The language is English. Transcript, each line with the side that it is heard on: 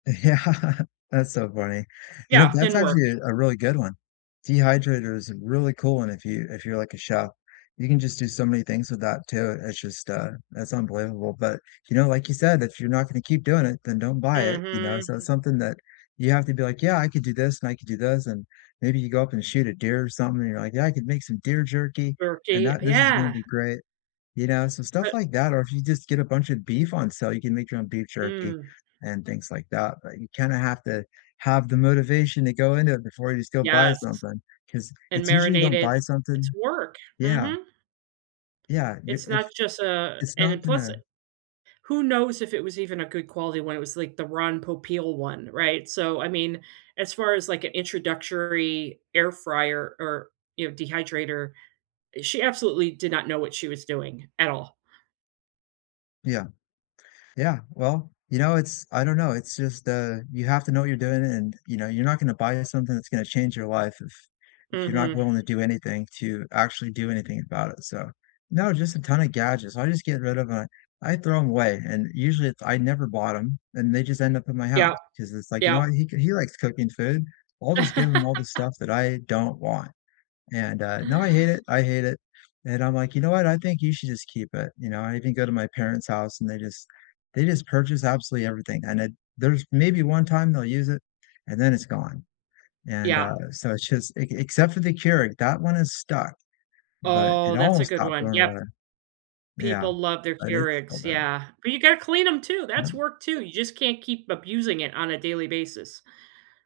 left: Yeah, that's so funny. You know,
right: Yeah,
left: that's
right: didn't work.
left: actually, uh, a really good one. Dehydrator is a really cool one if you if you're like a chef. You can just do so many things with that too. It's just, uh, that's unbelievable, but, you know, like you said, "If you're not gonna keep doing it, then don't buy it," you know?
right: Mhm,
left: So it's
right: hmm
left: something that you have to be, like, "Yeah, I could do this, and I could do this," and maybe you go up and shoot a deer or something, and you're, like, "Yeah, I could make some deer jerky, and
right: Jerky,
left: that this is gonna
right: yeah.
left: be great." You know? So stuff
right: But
left: like that, or if you just get a bunch of beef on sale, you can make your own beef jerky
right: Mm.
left: and things like that, but you kinda have to have the motivation to go into it before you just go buy
right: Yes,
left: something, 'cause
right: and
left: it's usually you don't
right: marinated
left: buy
right: it's
left: something
right: work,
left: Yeah.
right: mhm.
left: Yeah, you
right: It's not
left: ish
right: just a
left: it's
right: and then
left: not
right: plus
left: gonna
right: who knows if it was even a good quality one, it was like the Ron Popeil one, right? So, I mean, as far as, like, an introductory air fryer or you know, dehydrator, she absolutely did not know what she was doing at all.
left: Yeah. Yeah, well, you know, it's I don't know, it's just the you have to know what you're doing and, you know, you're not gonna buy a something that's gonna change your life if if you're not
right: Mhm.
left: willing to do anything to actually do anything about it. So no, just a ton of gadgets, I just get rid of, uh I throw 'em away, and usually it I never bought 'em, and they just end up in my house
right: Yep,
left: 'cause it's, like, "You know
right: yep.
left: what? He ca he likes cooking food. I'll just give him all the stuff that I don't want." And, uh, now I hate it, I hate it. And I'm, like, "You know what? I think you should just keep it." You know, I even go to my parents' house and they just they just purchase absolutely everything, and it there's maybe 1 time they'll use it and then it's gone, and,
right: Yeah.
left: uh, so it's just ec except for the Keurig, that one is stuck, but
right: Oh,
left: it
right: that's a
left: almost
right: good
left: got
right: one.
left: blown
right: Yep.
left: away. Yeah,
right: People love their
left: but it's still
right: Keurigs,
left: there.
right: yeah. But you gotta clean 'em too, that's
left: Yep.
right: work too. You just can't keep abusing it on a daily basis.